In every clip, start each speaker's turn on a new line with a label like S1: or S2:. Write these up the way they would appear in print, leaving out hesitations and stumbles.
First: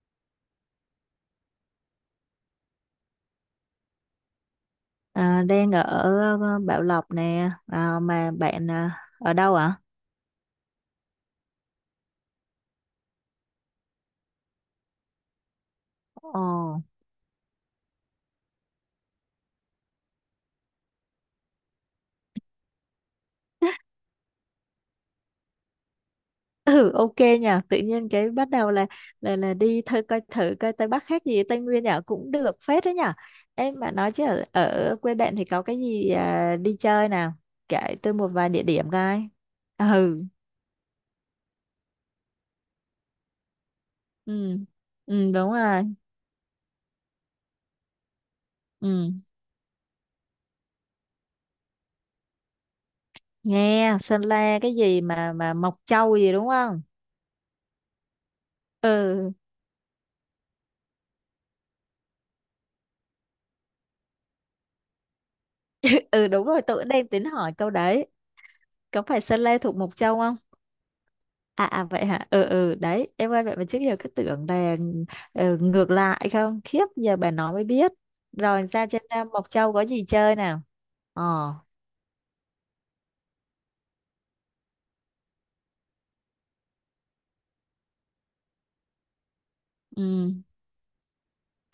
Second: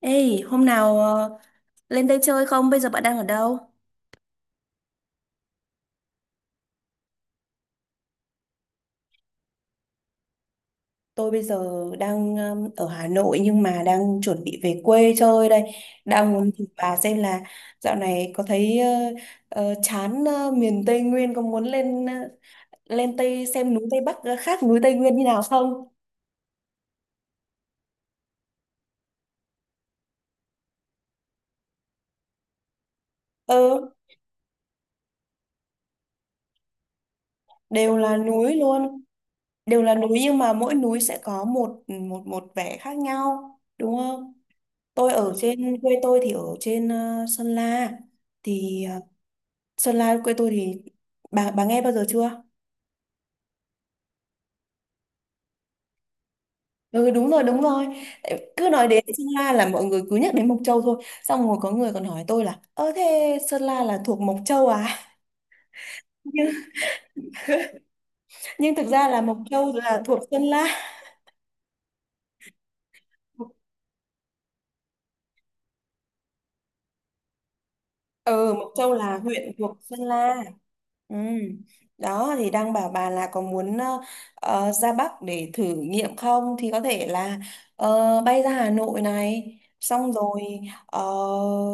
S1: Ê, hôm nào lên đây chơi không? Bây giờ bạn đang ở đâu?
S2: À, đang ở Bảo Lộc nè, à, mà bạn, à, ở đâu ạ?
S1: Tôi bây giờ đang ở Hà Nội nhưng mà đang chuẩn bị về quê chơi đây. Đang
S2: Ồ,
S1: muốn thử bà xem là dạo này có thấy chán, miền Tây Nguyên có muốn lên, lên Tây xem núi Tây Bắc khác núi Tây Nguyên như nào không?
S2: ừ, ok nha. Tự nhiên cái bắt đầu là là đi thử coi, thử coi Tây Bắc khác gì Tây Nguyên nhở, cũng được phết đấy nhở. Em
S1: Ừ,
S2: mà nói chứ ở quê bạn thì có cái gì à, đi chơi nào? Kể
S1: đều
S2: tôi
S1: là
S2: một vài
S1: núi
S2: địa điểm
S1: luôn.
S2: coi.
S1: Đều là
S2: Ừ,
S1: núi nhưng mà mỗi núi sẽ có một một một vẻ khác nhau, đúng không?
S2: ừ,
S1: Tôi
S2: ừ
S1: ở
S2: đúng
S1: trên
S2: rồi.
S1: quê tôi thì ở trên Sơn La thì,
S2: Ừ,
S1: Sơn La quê tôi thì bà nghe bao giờ chưa?
S2: nghe Sơn La cái gì mà Mộc Châu gì đúng không?
S1: Ừ đúng rồi, đúng rồi. Tại cứ nói đến Sơn
S2: Ừ,
S1: La là mọi người cứ nhắc đến Mộc Châu thôi. Xong rồi có người còn hỏi tôi là, ơ thế Sơn La là thuộc Mộc Châu à?
S2: ừ đúng
S1: Nhưng,
S2: rồi. Tôi cũng đang tính hỏi câu đấy.
S1: nhưng thực
S2: Có
S1: ra là
S2: phải
S1: Mộc
S2: Sơn La
S1: Châu
S2: thuộc Mộc
S1: là
S2: Châu
S1: thuộc
S2: không?
S1: Sơn La.
S2: À, à vậy hả, ừ ừ, đấy em ơi, vậy mà trước giờ cứ tưởng là ừ, ngược lại. Không, khiếp, giờ bà nói mới biết.
S1: Ừ,
S2: Rồi
S1: Mộc
S2: ra
S1: Châu
S2: trên
S1: là
S2: à, Mộc
S1: huyện
S2: Châu
S1: thuộc
S2: có
S1: Sơn
S2: gì chơi
S1: La.
S2: nào?
S1: Ừ.
S2: Ờ,
S1: Đó thì đang bảo bà là có muốn ra Bắc để thử nghiệm không, thì có thể là bay ra Hà Nội này xong
S2: ừ.
S1: rồi ờ,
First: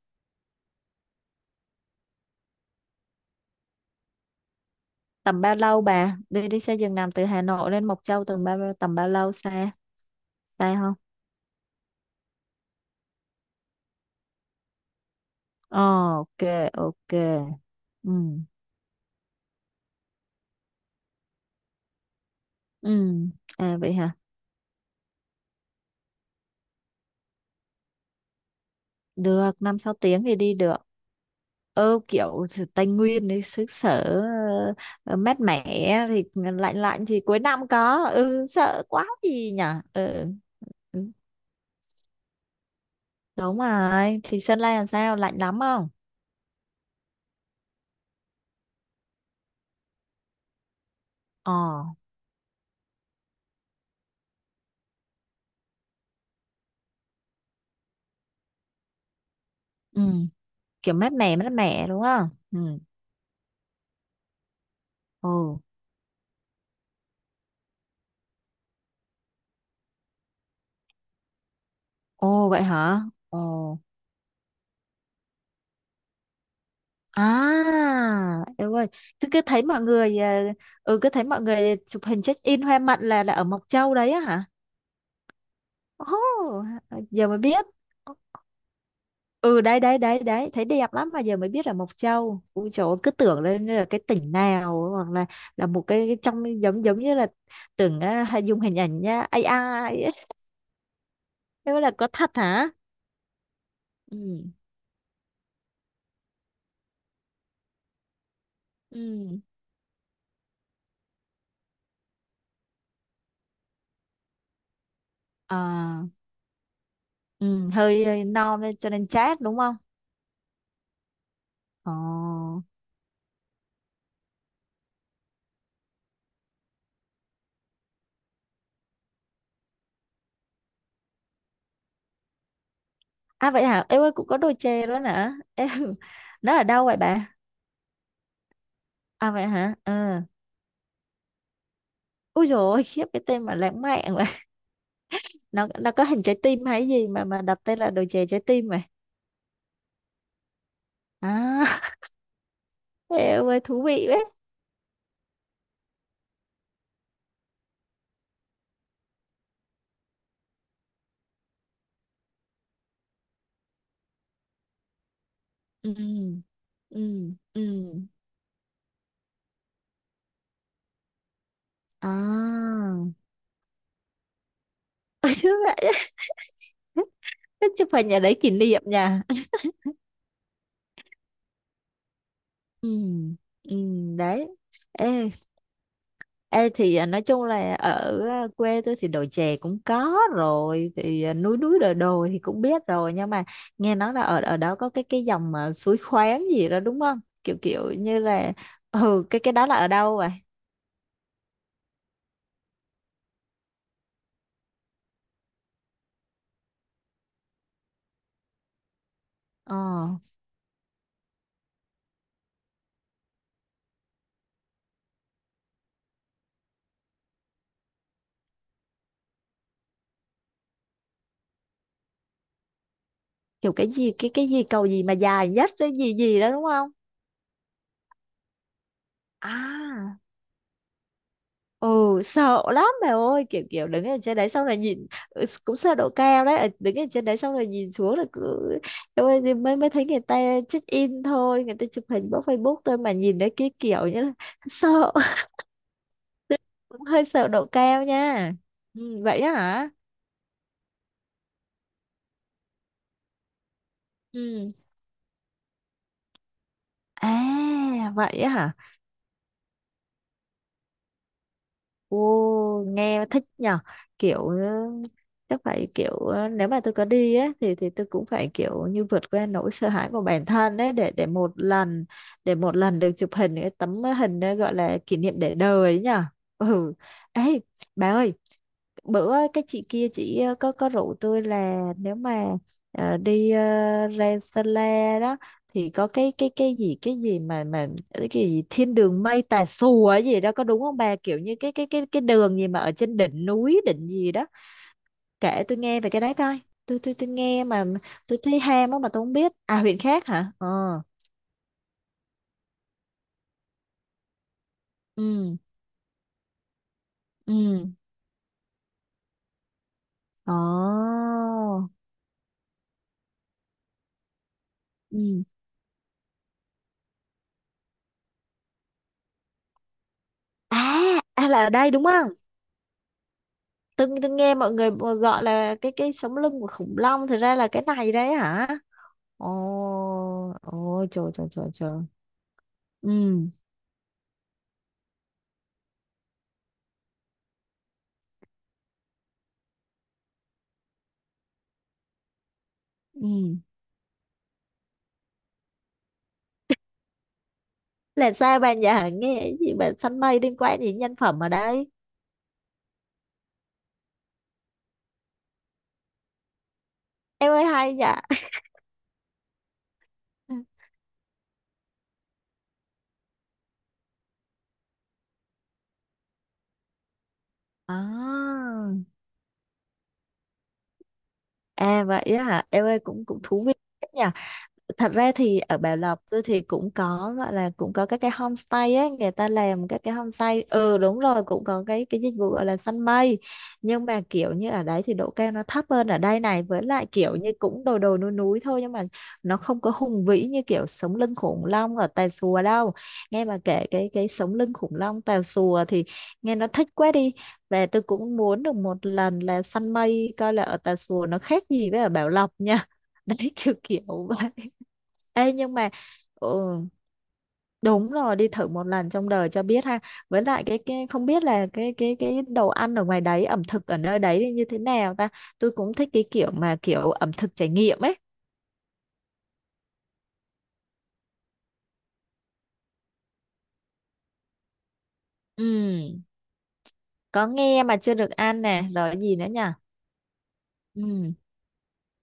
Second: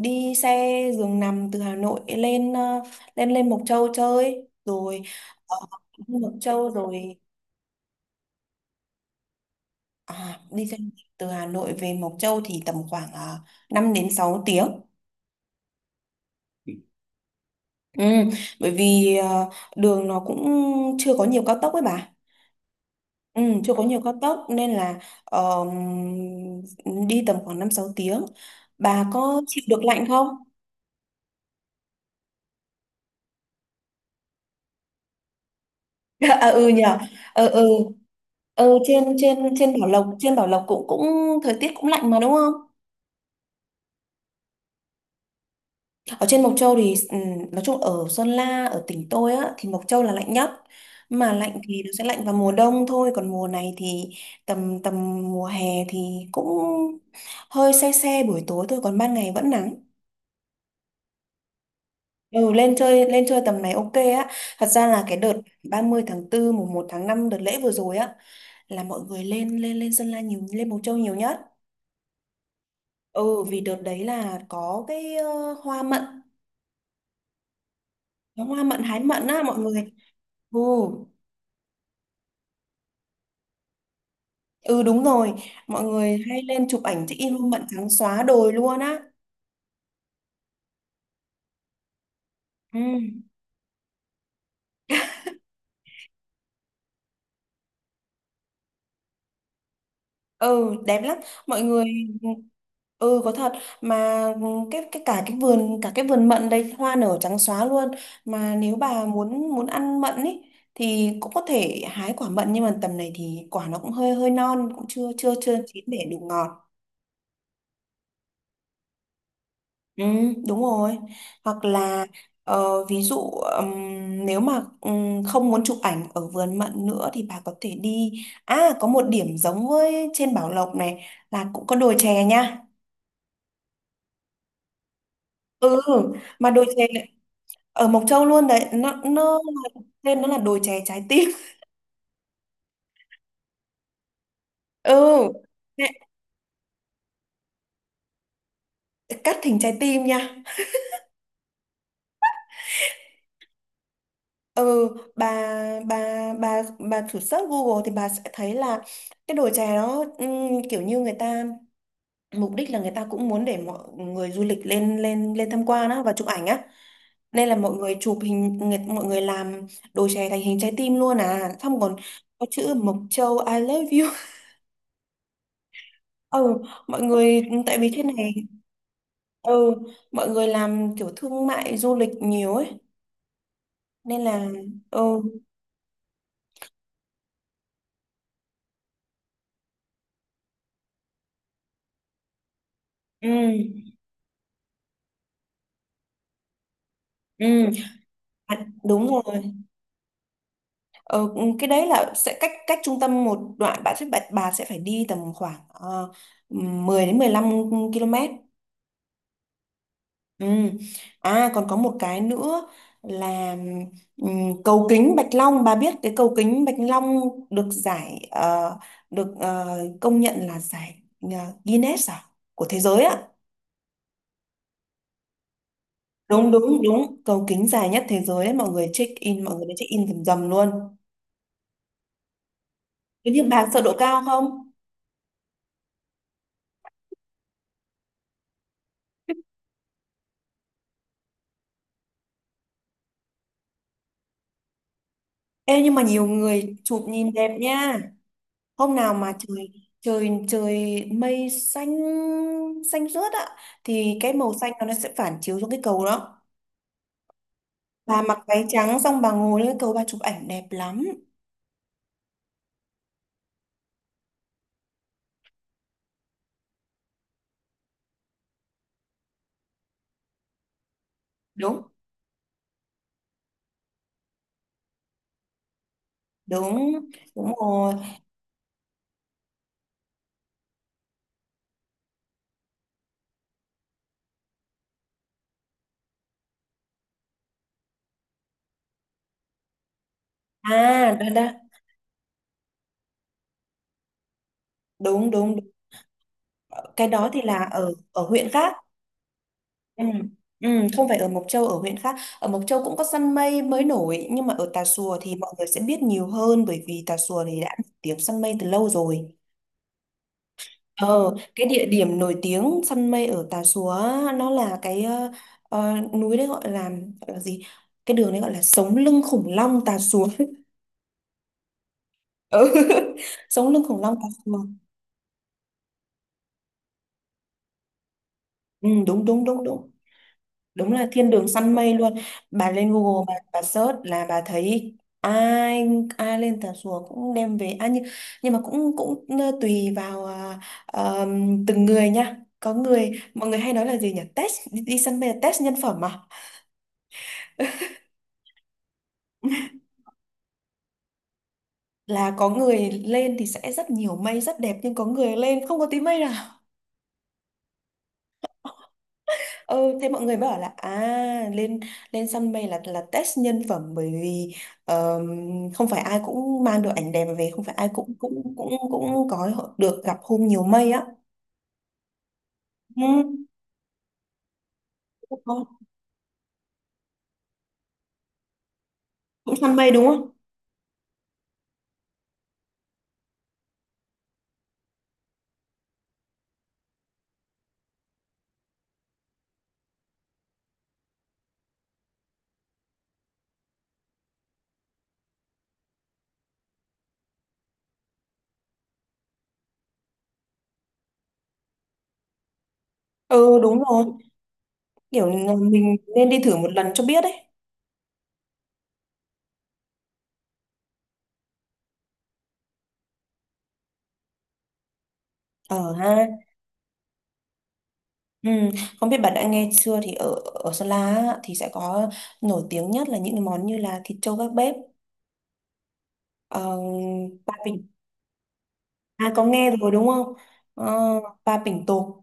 S1: đi xe giường nằm từ Hà Nội lên, ờ, lên lên Mộc Châu chơi, rồi
S2: Tầm bao
S1: ờ,
S2: lâu bà
S1: Mộc
S2: đi, đi
S1: Châu
S2: xe giường nằm
S1: rồi,
S2: từ Hà Nội lên Mộc Châu tầm bao, tầm bao lâu xe,
S1: à, đi
S2: xe
S1: xe
S2: không?
S1: từ Hà Nội về Mộc Châu thì tầm khoảng 5 đến 6 tiếng.
S2: Ờ, ok, ok,
S1: Ừ,
S2: ừ,
S1: bởi vì đường nó cũng chưa có nhiều cao tốc ấy bà.
S2: ừ,
S1: Ừ, chưa
S2: à
S1: có
S2: vậy
S1: nhiều
S2: hả.
S1: cao tốc nên là ờ, đi tầm khoảng 5 6 tiếng. Bà có
S2: Được,
S1: chịu
S2: năm
S1: được
S2: sáu
S1: lạnh
S2: tiếng
S1: không?
S2: thì đi được. Ừ, kiểu sự Tây Nguyên đấy, xứ sở ờ, mát mẻ thì
S1: À, ừ
S2: lạnh,
S1: nhờ.
S2: lạnh thì cuối
S1: Ừ, ừ.
S2: năm có ừ,
S1: Ừ,
S2: sợ
S1: trên
S2: quá
S1: trên
S2: gì nhỉ. Ừ.
S1: trên Bảo Lộc cũng
S2: Ừ,
S1: cũng thời tiết cũng lạnh mà đúng không?
S2: đúng rồi, thì Sơn La làm sao, lạnh lắm không?
S1: Ở trên Mộc Châu thì, ừ, nói chung ở Sơn La, ở tỉnh tôi á thì Mộc Châu là lạnh nhất. Mà
S2: Ờ,
S1: lạnh thì nó sẽ lạnh vào mùa đông thôi, còn mùa này thì tầm tầm mùa hè thì cũng hơi se se buổi tối thôi, còn ban ngày vẫn nắng.
S2: ừ. Kiểu mát mẻ, mát mẻ đúng không?
S1: Ừ,
S2: Ừ,
S1: lên chơi tầm này ok á. Thật ra là cái
S2: ồ.
S1: đợt 30/4 1/5 đợt lễ vừa rồi á là mọi người lên lên lên Sơn La nhiều, lên Mộc Châu nhiều nhất.
S2: Ồ vậy hả.
S1: Ừ vì đợt
S2: Ồ,
S1: đấy là có cái hoa mận, có
S2: à
S1: hoa
S2: yêu
S1: mận
S2: ơi,
S1: hái mận
S2: cứ cứ
S1: á mọi
S2: thấy mọi
S1: người.
S2: người ờ,
S1: Ừ.
S2: ừ cứ thấy mọi người chụp hình check in hoa mận là ở Mộc Châu đấy á hả.
S1: Ừ đúng rồi, mọi người hay
S2: Oh,
S1: lên chụp ảnh check
S2: giờ
S1: in
S2: mới
S1: hoa mận
S2: biết.
S1: trắng xóa đồi luôn á.
S2: Ừ, đấy đấy đấy đấy, thấy đẹp lắm mà giờ mới biết là Mộc Châu. Ui
S1: Ừ.
S2: trời ơi, cứ tưởng lên là cái tỉnh nào hoặc là một cái trong giống giống như là tưởng à, hay dùng hình ảnh nhá AI ấy.
S1: Ừ đẹp lắm mọi
S2: Thế
S1: người.
S2: là có thật hả?
S1: Ừ có thật, mà
S2: Ừ,
S1: cái cả cái vườn mận đây hoa nở trắng xóa luôn, mà nếu bà
S2: ừ,
S1: muốn muốn ăn mận ấy thì cũng có thể hái quả mận, nhưng mà tầm này thì quả nó cũng hơi hơi non cũng chưa chưa chưa chín
S2: à
S1: để đủ ngọt.
S2: ừ. Hơi, hơi non nên cho nên chát đúng không?
S1: Ừ đúng rồi. Hoặc
S2: Ồ,
S1: là, ví dụ, nếu mà không muốn chụp ảnh ở vườn mận nữa thì bà có thể đi, à có một điểm giống với trên Bảo Lộc này là cũng có đồi chè nha.
S2: à vậy hả em ơi, cũng có đôi chè đó hả em.
S1: Ừ, mà
S2: Nó ở
S1: đồi
S2: đâu
S1: chè
S2: vậy
S1: này,
S2: bà?
S1: ở Mộc Châu luôn đấy, nó
S2: À
S1: nó
S2: vậy hả,
S1: là-
S2: ừ.
S1: tên nó là đồi chè trái tim.
S2: Ui, rồi khiếp, cái tên mà lãng mạn.
S1: Ừ.
S2: nó
S1: Nè,
S2: nó có hình trái tim hay gì mà đặt tên là đồ chè trái tim mà?
S1: cắt thành trái tim nha.
S2: À, em ơi thú vị đấy.
S1: Ừ. bà bà bà thử search Google thì bà sẽ thấy là cái đồi chè đó, kiểu như người ta, mục đích là người ta cũng muốn để mọi người du lịch lên lên lên tham quan
S2: Ừ,
S1: á và chụp ảnh á,
S2: ừ,
S1: nên là
S2: ừ,
S1: mọi người chụp hình người, mọi người làm đồi chè thành hình trái tim luôn, à xong còn có chữ
S2: à.
S1: Mộc Châu I love you.
S2: Ôi, chứ vậy á.
S1: Ừ, mọi người
S2: Cái
S1: tại
S2: chụp
S1: vì thế
S2: hình ở
S1: này,
S2: đấy kỷ niệm nha.
S1: ừ mọi người làm kiểu thương mại du lịch nhiều ấy
S2: Ừ, ừ,
S1: nên
S2: đấy.
S1: là, ừ,
S2: Ê, ê thì à, nói chung là ở à, quê tôi thì đồi chè cũng có rồi, thì à, núi núi đồi đồi thì cũng biết rồi nhưng mà
S1: ừ,
S2: nghe nói là ở ở đó có cái dòng mà suối khoáng gì đó đúng không,
S1: ừ,
S2: kiểu kiểu như là.
S1: à đúng
S2: Ừ, cái
S1: rồi.
S2: cái đó là ở đâu vậy?
S1: Ờ, ừ, cái đấy là sẽ cách cách trung tâm một đoạn, bạn sẽ, bà sẽ phải đi tầm khoảng uh, 10 đến 15 km.
S2: Ờ,
S1: Ừ. À còn có một cái nữa là, cầu kính Bạch Long, bà biết cái cầu kính Bạch Long được giải, được công nhận là giải ờ, Guinness à của thế giới ạ.
S2: kiểu cái gì, cái gì cầu gì mà dài nhất cái gì gì
S1: Đúng
S2: đó đúng
S1: đúng
S2: không?
S1: đúng, cầu kính dài nhất thế giới đấy, mọi người check in, mọi người đã check in
S2: À,
S1: rầm rầm luôn.
S2: ừ. Sợ lắm mẹ
S1: Thế
S2: ơi,
S1: nhưng
S2: kiểu
S1: bà sợ
S2: kiểu
S1: độ
S2: đứng ở
S1: cao
S2: trên đấy xong
S1: không?
S2: rồi nhìn ừ, cũng sợ độ cao đấy. Ờ, đứng ở trên đấy xong rồi nhìn xuống là cứ. Em ơi, thì mới, mới thấy người ta check in thôi, người ta chụp hình bóc Facebook thôi mà nhìn đấy cái kiểu như là sợ.
S1: Ê nhưng mà nhiều người
S2: Cũng
S1: chụp
S2: hơi
S1: nhìn
S2: sợ
S1: đẹp
S2: độ
S1: nha.
S2: cao nha.
S1: Hôm
S2: Ừ,
S1: nào mà
S2: vậy á
S1: trời
S2: hả.
S1: trời trời mây xanh xanh rớt ạ thì cái màu
S2: Ừ,
S1: xanh nó sẽ phản chiếu xuống cái cầu đó,
S2: à
S1: bà
S2: vậy
S1: mặc
S2: á
S1: váy
S2: hả.
S1: trắng xong bà ngồi lên cái cầu bà chụp ảnh đẹp lắm.
S2: Ồ, nghe thích nhở. Kiểu ừ, chắc phải kiểu ừ, nếu mà tôi có đi á thì tôi cũng phải kiểu như vượt qua nỗi sợ hãi của bản thân đấy, để
S1: Đúng.
S2: để một lần được chụp hình cái tấm hình đó gọi là kỷ niệm để đời ấy nhở.
S1: Đúng.
S2: Ừ,
S1: Đúng
S2: ấy.
S1: rồi.
S2: Bà ơi, bữa cái chị kia, chị ờ, có rủ tôi là nếu mà ờ, đi ờ, ra Sơn La đó, thì có cái cái gì, cái gì mà cái gì thiên đường mây Tà Xùa ấy gì đó, có đúng
S1: À
S2: không bà,
S1: đó
S2: kiểu
S1: đó.
S2: như cái cái đường gì mà ở trên đỉnh núi đỉnh gì đó.
S1: Đúng đúng,
S2: Kể
S1: đúng.
S2: tôi nghe về cái đấy coi. tôi
S1: Cái
S2: tôi tôi
S1: đó thì là
S2: nghe mà
S1: ở ở
S2: tôi
S1: huyện
S2: thấy
S1: khác.
S2: ham á mà tôi không biết. À huyện
S1: Ừ.
S2: khác hả, ờ,
S1: Ừ, không phải ở Mộc Châu, ở huyện khác, ở Mộc Châu cũng có săn mây mới nổi nhưng mà ở Tà Xùa thì mọi
S2: ừ
S1: người sẽ biết nhiều hơn, bởi vì Tà Xùa
S2: ừ,
S1: thì đã nổi tiếng săn mây từ lâu rồi.
S2: ồ,
S1: Ờ cái địa điểm nổi tiếng săn mây ở Tà Xùa á, nó là cái,
S2: ừ,
S1: núi đấy gọi là gì, cái đường đấy gọi là sống lưng khủng long Tà Xùa.
S2: à, à là ở đây đúng không?
S1: Ừ. Sống lưng khủng
S2: tôi
S1: long Cà
S2: tôi nghe mọi
S1: Phường.
S2: người gọi là cái sống lưng của khủng long, thực ra là cái này đấy hả?
S1: Ừ, đúng đúng
S2: Ồ,
S1: đúng đúng. Đúng là
S2: ôi
S1: thiên
S2: trời
S1: đường
S2: trời trời
S1: săn mây
S2: trời.
S1: luôn. Bà lên Google,
S2: Ừ,
S1: bà search là bà thấy, ai ai lên Tà Xùa cũng đem về, à nhưng mà cũng cũng tùy vào, à, ờ, từng người nha. Có người, mọi người
S2: ừ,
S1: hay nói là gì nhỉ, test đi, đi săn mây là test nhân phẩm mà.
S2: là sao bạn, dạ nghe cái gì bạn, săn mây liên quan gì đến nhân phẩm ở đây?
S1: Là có người lên thì sẽ rất nhiều mây rất đẹp nhưng có người lên không có tí mây.
S2: Em ơi, hay dạ.
S1: Ừ, thế mọi người mới bảo là à, lên lên săn mây là test nhân phẩm, bởi vì ờm, không phải ai cũng mang được ảnh đẹp về, không phải ai cũng cũng cũng
S2: À,
S1: cũng có được gặp hôm nhiều mây á.
S2: à vậy á hả em ơi, cũng
S1: Ừ,
S2: cũng thú vị nhỉ. Thật ra
S1: đúng
S2: thì
S1: rồi.
S2: ở Bảo Lộc tôi thì cũng có, gọi là cũng có các cái homestay ấy, người ta
S1: Cũng săn
S2: làm
S1: mây
S2: các
S1: đúng
S2: cái
S1: không?
S2: homestay, ừ đúng rồi, cũng có cái dịch vụ gọi là săn mây. Nhưng mà kiểu như ở đấy thì độ cao nó thấp hơn ở đây này, với lại kiểu như cũng đồi đồi núi núi thôi, nhưng mà nó không có hùng vĩ như kiểu sống lưng khủng long ở Tà Xùa đâu. Nghe bà kể cái sống lưng khủng long Tà Xùa thì nghe nó thích quá đi. Và tôi cũng muốn được một lần là săn mây coi là ở Tà Xùa nó khác gì với ở Bảo Lộc nha. Đấy,
S1: Ừ
S2: kiểu
S1: đúng rồi,
S2: kiểu vậy.
S1: kiểu
S2: Ê nhưng mà
S1: mình nên đi
S2: ừ,
S1: thử một lần cho biết đấy.
S2: đúng rồi, đi thử một lần trong đời cho biết ha. Với lại cái không biết là cái đồ ăn ở ngoài đấy, ẩm thực ở nơi đấy thì như thế nào ta. Tôi
S1: Ờ
S2: cũng thích cái
S1: ha.
S2: kiểu mà kiểu ẩm thực trải nghiệm ấy.
S1: Ừ. Không biết bạn đã nghe chưa, thì ở ở Sơn La á, thì sẽ có nổi tiếng nhất là những cái món như là thịt trâu gác bếp,
S2: Ừ,
S1: ờ,
S2: có
S1: ba
S2: nghe
S1: bình,
S2: mà chưa được ăn nè, rồi cái
S1: à
S2: gì
S1: có
S2: nữa nhỉ?
S1: nghe rồi đúng không. Ờ,
S2: Ừ,
S1: ba bình tộp.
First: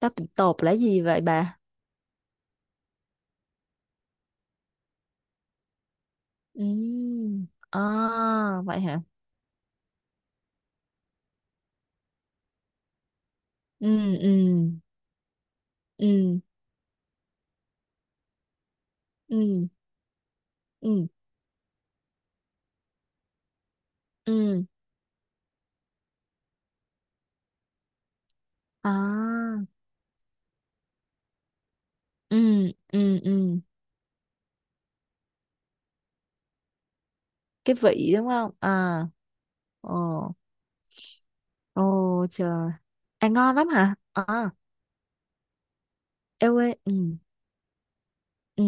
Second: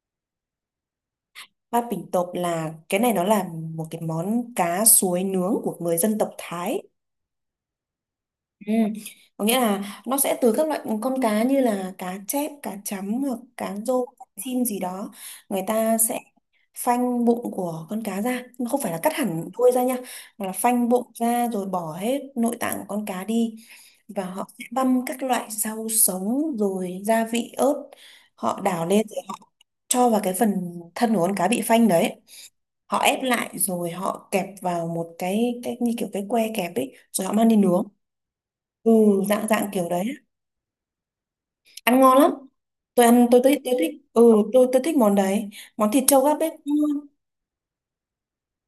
S2: tóc tộp là gì vậy bà?
S1: Bát Bình Tộp là cái này nó là một cái món cá suối nướng của người dân tộc Thái.
S2: Ừ. À,
S1: Ừ.
S2: vậy hả?
S1: Có nghĩa là nó sẽ từ các loại con cá như là cá chép, cá chấm hoặc cá
S2: Ừ,
S1: rô, cá
S2: ừ,
S1: chim gì đó. Người ta sẽ
S2: ừ,
S1: phanh bụng của con cá ra, không phải là cắt hẳn
S2: ừ,
S1: đuôi ra nha, mà là phanh
S2: ừ,
S1: bụng ra rồi bỏ hết nội tạng của con cá đi. Và họ
S2: ừ.
S1: sẽ băm các loại rau sống rồi gia vị ớt, họ đảo lên rồi họ
S2: À.
S1: cho vào cái phần thân của con cá bị phanh đấy,
S2: Ừ,
S1: họ
S2: ừ,
S1: ép lại
S2: ừ.
S1: rồi họ kẹp vào một cái như kiểu cái que kẹp ấy rồi họ mang đi
S2: Cái
S1: nướng.
S2: vị đúng không?
S1: Ừ,
S2: À.
S1: dạng dạng kiểu đấy á.
S2: Ồ.
S1: Ăn ngon
S2: Ồ
S1: lắm.
S2: trời.
S1: Tôi ăn
S2: À,
S1: tôi
S2: ngon
S1: tôi,
S2: lắm
S1: tôi thích
S2: hả?
S1: ừ.
S2: À,
S1: Tôi thích món đấy, món thịt trâu gác bếp
S2: eo ơi,
S1: cũng
S2: ừ,
S1: ngon.
S2: ừ.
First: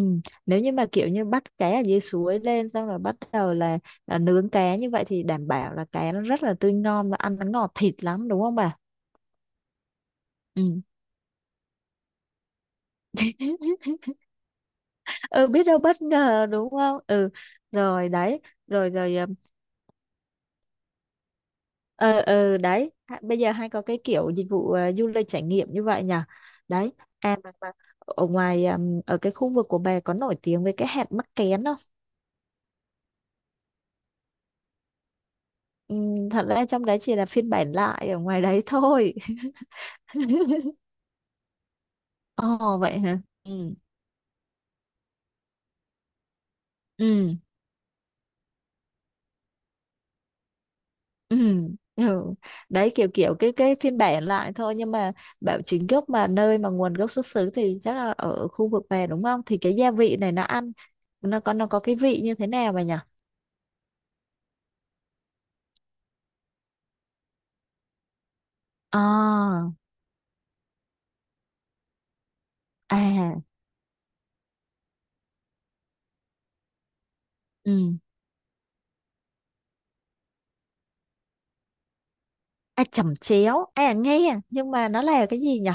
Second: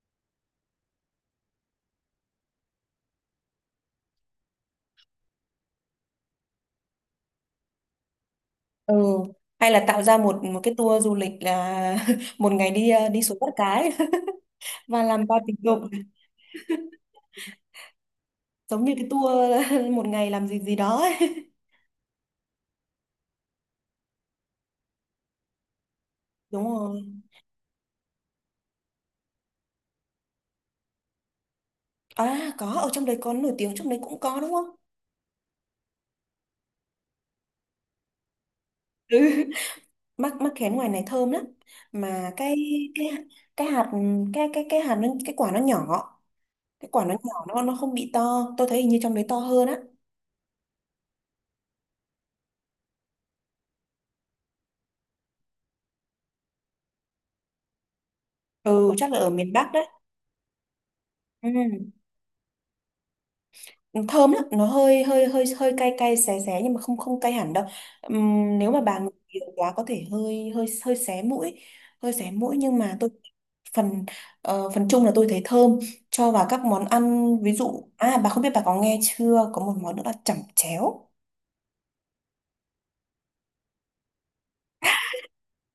S2: Nếu như mà kiểu như bắt cá ở dưới suối lên xong rồi bắt đầu là nướng cá như vậy thì đảm bảo là cá nó rất là tươi ngon và ăn nó ngọt thịt lắm đúng không bà?
S1: Ừ, hay là tạo ra một một cái
S2: Ừ.
S1: tour du lịch là một ngày đi đi xuống bắt cá ấy. Và làm ba
S2: Ừ,
S1: tình
S2: biết
S1: dục
S2: đâu bất ngờ đúng không? Ừ. Rồi đấy,
S1: giống
S2: rồi
S1: như cái
S2: rồi, ờ,
S1: tour một ngày làm gì gì đó ấy.
S2: ờ, ờ, đấy. Ha- bây giờ hay có cái kiểu dịch vụ ờ, du lịch trải nghiệm như vậy nhỉ?
S1: Đúng
S2: Đấy.
S1: rồi.
S2: À mà ở ngoài ở cái khu vực của bà có nổi tiếng với cái hạt mắc kén không?
S1: À có, ở trong đấy có nổi tiếng, trong đấy cũng có đúng không.
S2: Ừ, thật ra trong đấy chỉ là phiên bản lại ở ngoài đấy thôi.
S1: Ừ, mắc mắc khén ngoài này thơm lắm, mà
S2: Ồ vậy
S1: cái
S2: hả?
S1: cái
S2: Ừ.
S1: hạt cái hạt nó, cái quả nó nhỏ, cái quả nó
S2: Ừ.
S1: nhỏ, nó không bị to, tôi thấy hình như trong đấy to hơn á.
S2: Ừ. Ừ. Đấy, kiểu kiểu cái phiên bản lại thôi, nhưng mà bảo chính gốc mà nơi mà nguồn gốc xuất xứ thì chắc là ở khu vực
S1: Ừ
S2: về
S1: chắc là
S2: đúng
S1: ở
S2: không?
S1: miền
S2: Thì
S1: Bắc
S2: cái
S1: đấy.
S2: gia vị này nó ăn, nó có, nó có
S1: Ừ.
S2: cái vị như thế nào vậy nhỉ?
S1: Thơm lắm, nó hơi hơi hơi hơi cay cay xé xé, nhưng mà không không cay hẳn đâu. Nếu mà bà ngửi nhiều
S2: À,
S1: quá có thể hơi hơi hơi xé mũi, hơi xé mũi, nhưng mà tôi
S2: à,
S1: phần, phần chung là tôi thấy thơm, cho vào các món ăn ví dụ.
S2: ừ.
S1: À bà không biết bà có nghe chưa, có một món nữa là chẩm chéo.
S2: À, chẩm chéo. À nghe, nhưng mà nó là cái gì nhỉ?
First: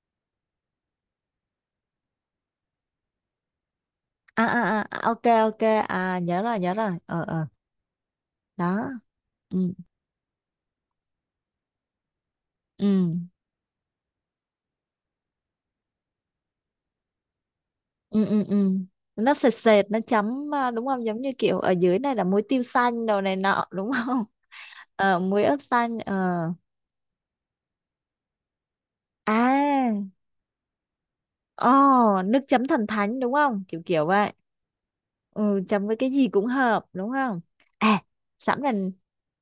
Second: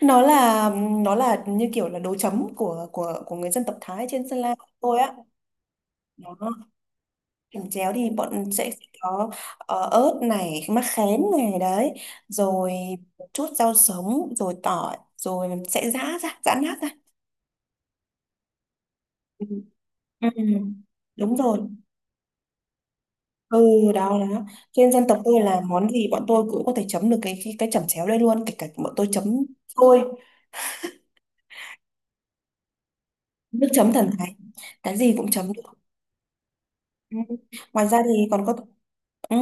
S1: Nó là, nó là như kiểu là đồ chấm của của người dân tộc Thái trên Sơn
S2: À,
S1: La của
S2: à,
S1: tôi
S2: à, à,
S1: á.
S2: ok, ok, à nhớ
S1: Đó,
S2: rồi, nhớ rồi. Ờ ờ.
S1: làm chéo thì bọn sẽ
S2: Đó.
S1: có,
S2: Ừ,
S1: ớt này, mắc khén này, đấy rồi,
S2: ừ.
S1: một chút rau sống rồi tỏi, rồi sẽ giã ra, giã nát ra.
S2: Ừ, ừ, ừ. Nó
S1: Ừ.
S2: sệt sệt, nó
S1: Ừ.
S2: chấm à, đúng không, giống như
S1: Đúng rồi.
S2: kiểu ở dưới này là muối tiêu xanh đồ này
S1: Ừ
S2: nọ đúng
S1: đó
S2: không?
S1: đó. Trên dân tộc
S2: Ờ,
S1: tôi
S2: muối ớt
S1: là món
S2: xanh,
S1: gì
S2: ờ,
S1: bọn tôi cũng có thể chấm được cái chẩm chéo đây luôn, kể cả bọn tôi chấm
S2: à.
S1: thôi.
S2: Oh, nước chấm thần thánh đúng không,
S1: Nước
S2: kiểu
S1: chấm
S2: kiểu
S1: thần
S2: vậy.
S1: thái, cái gì cũng chấm
S2: Ừ,
S1: được.
S2: chấm với cái gì cũng hợp đúng
S1: Ừ.
S2: không?
S1: Ngoài ra
S2: À,
S1: thì còn có,
S2: sẵn mình,
S1: ừ,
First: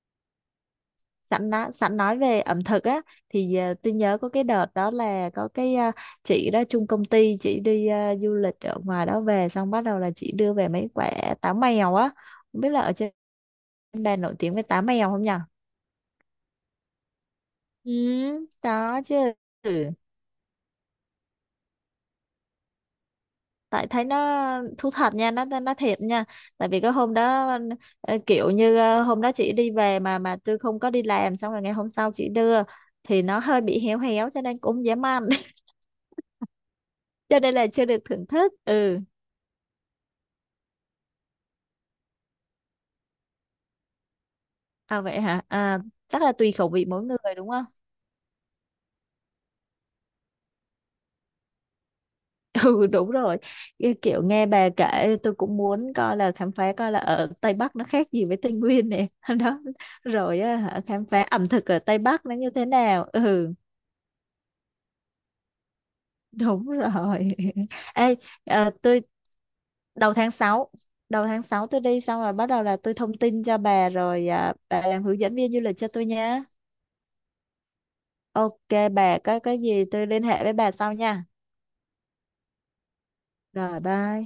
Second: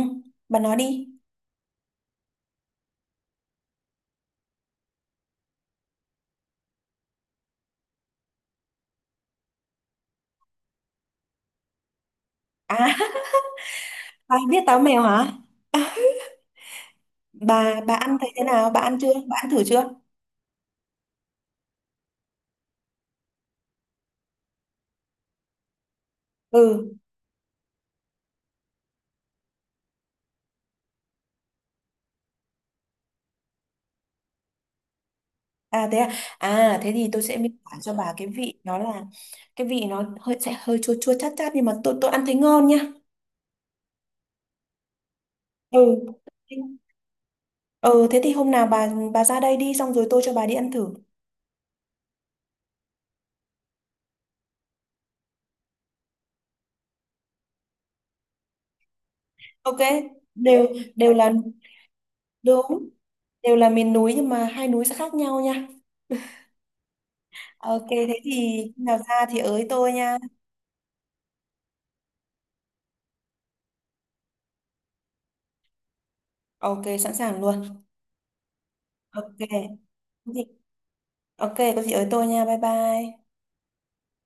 S1: bà nói đi.
S2: sẵn đã, sẵn nói về ẩm thực á, thì à, tôi nhớ có cái đợt đó là có cái à, chị đó chung công ty, chị đi à, du lịch ở ngoài đó về xong bắt đầu là chị đưa về mấy quả táo mèo á. Không biết là ở
S1: À,
S2: trên Đan nổi
S1: bà
S2: tiếng
S1: biết
S2: với
S1: táo
S2: tám
S1: mèo
S2: mèo không
S1: hả?
S2: nhở?
S1: bà
S2: Ừ,
S1: bà ăn thấy thế nào? Bà ăn
S2: có
S1: chưa?
S2: chứ.
S1: Bà ăn thử chưa?
S2: Ừ. Tại thấy nó, thú thật nha, nó thiệt nha. Tại vì cái
S1: Ừ.
S2: hôm đó ờ, kiểu như ờ, hôm đó chị đi về mà tôi không có đi làm, xong rồi ngày hôm sau chị đưa thì nó hơi bị héo héo cho nên cũng không dám ăn.
S1: À thế à? À thế thì tôi sẽ
S2: Cho
S1: miêu
S2: nên là
S1: tả
S2: chưa
S1: cho
S2: được
S1: bà
S2: thưởng
S1: cái
S2: thức.
S1: vị nó
S2: Ừ.
S1: là, cái vị nó hơi sẽ hơi chua chua chát chát, nhưng mà tôi ăn thấy ngon nha.
S2: À vậy hả? À,
S1: Ừ.
S2: chắc là tùy khẩu vị mỗi người đúng không?
S1: Ừ thế thì hôm nào bà ra đây đi xong rồi tôi cho bà đi ăn thử.
S2: Ừ, đúng rồi. Cái kiểu nghe bà kể tôi cũng muốn coi là khám phá coi là ở Tây Bắc nó khác gì với Tây Nguyên này. Đó
S1: Ok.
S2: rồi á,
S1: Đều
S2: hả, khám
S1: đều
S2: phá
S1: là,
S2: ẩm thực ở Tây Bắc nó như thế
S1: đúng.
S2: nào. Ừ,
S1: Đều là miền núi nhưng mà 2 núi sẽ khác nhau nha.
S2: đúng rồi.
S1: Ok thế
S2: Ê,
S1: thì
S2: ờ,
S1: khi nào
S2: tôi
S1: ra thì ới tôi
S2: đầu
S1: nha.
S2: tháng 6 đầu tháng 6 tôi đi, xong rồi bắt đầu là tôi thông tin cho bà, rồi à, bà làm hướng dẫn viên du lịch cho tôi nha.
S1: Ok sẵn sàng luôn.
S2: Ok, bà
S1: Ok.
S2: có cái gì tôi liên
S1: Có
S2: hệ
S1: gì-
S2: với bà sau nha.
S1: Ok, có gì ở tôi nha. Bye bye.
S2: Rồi, bye.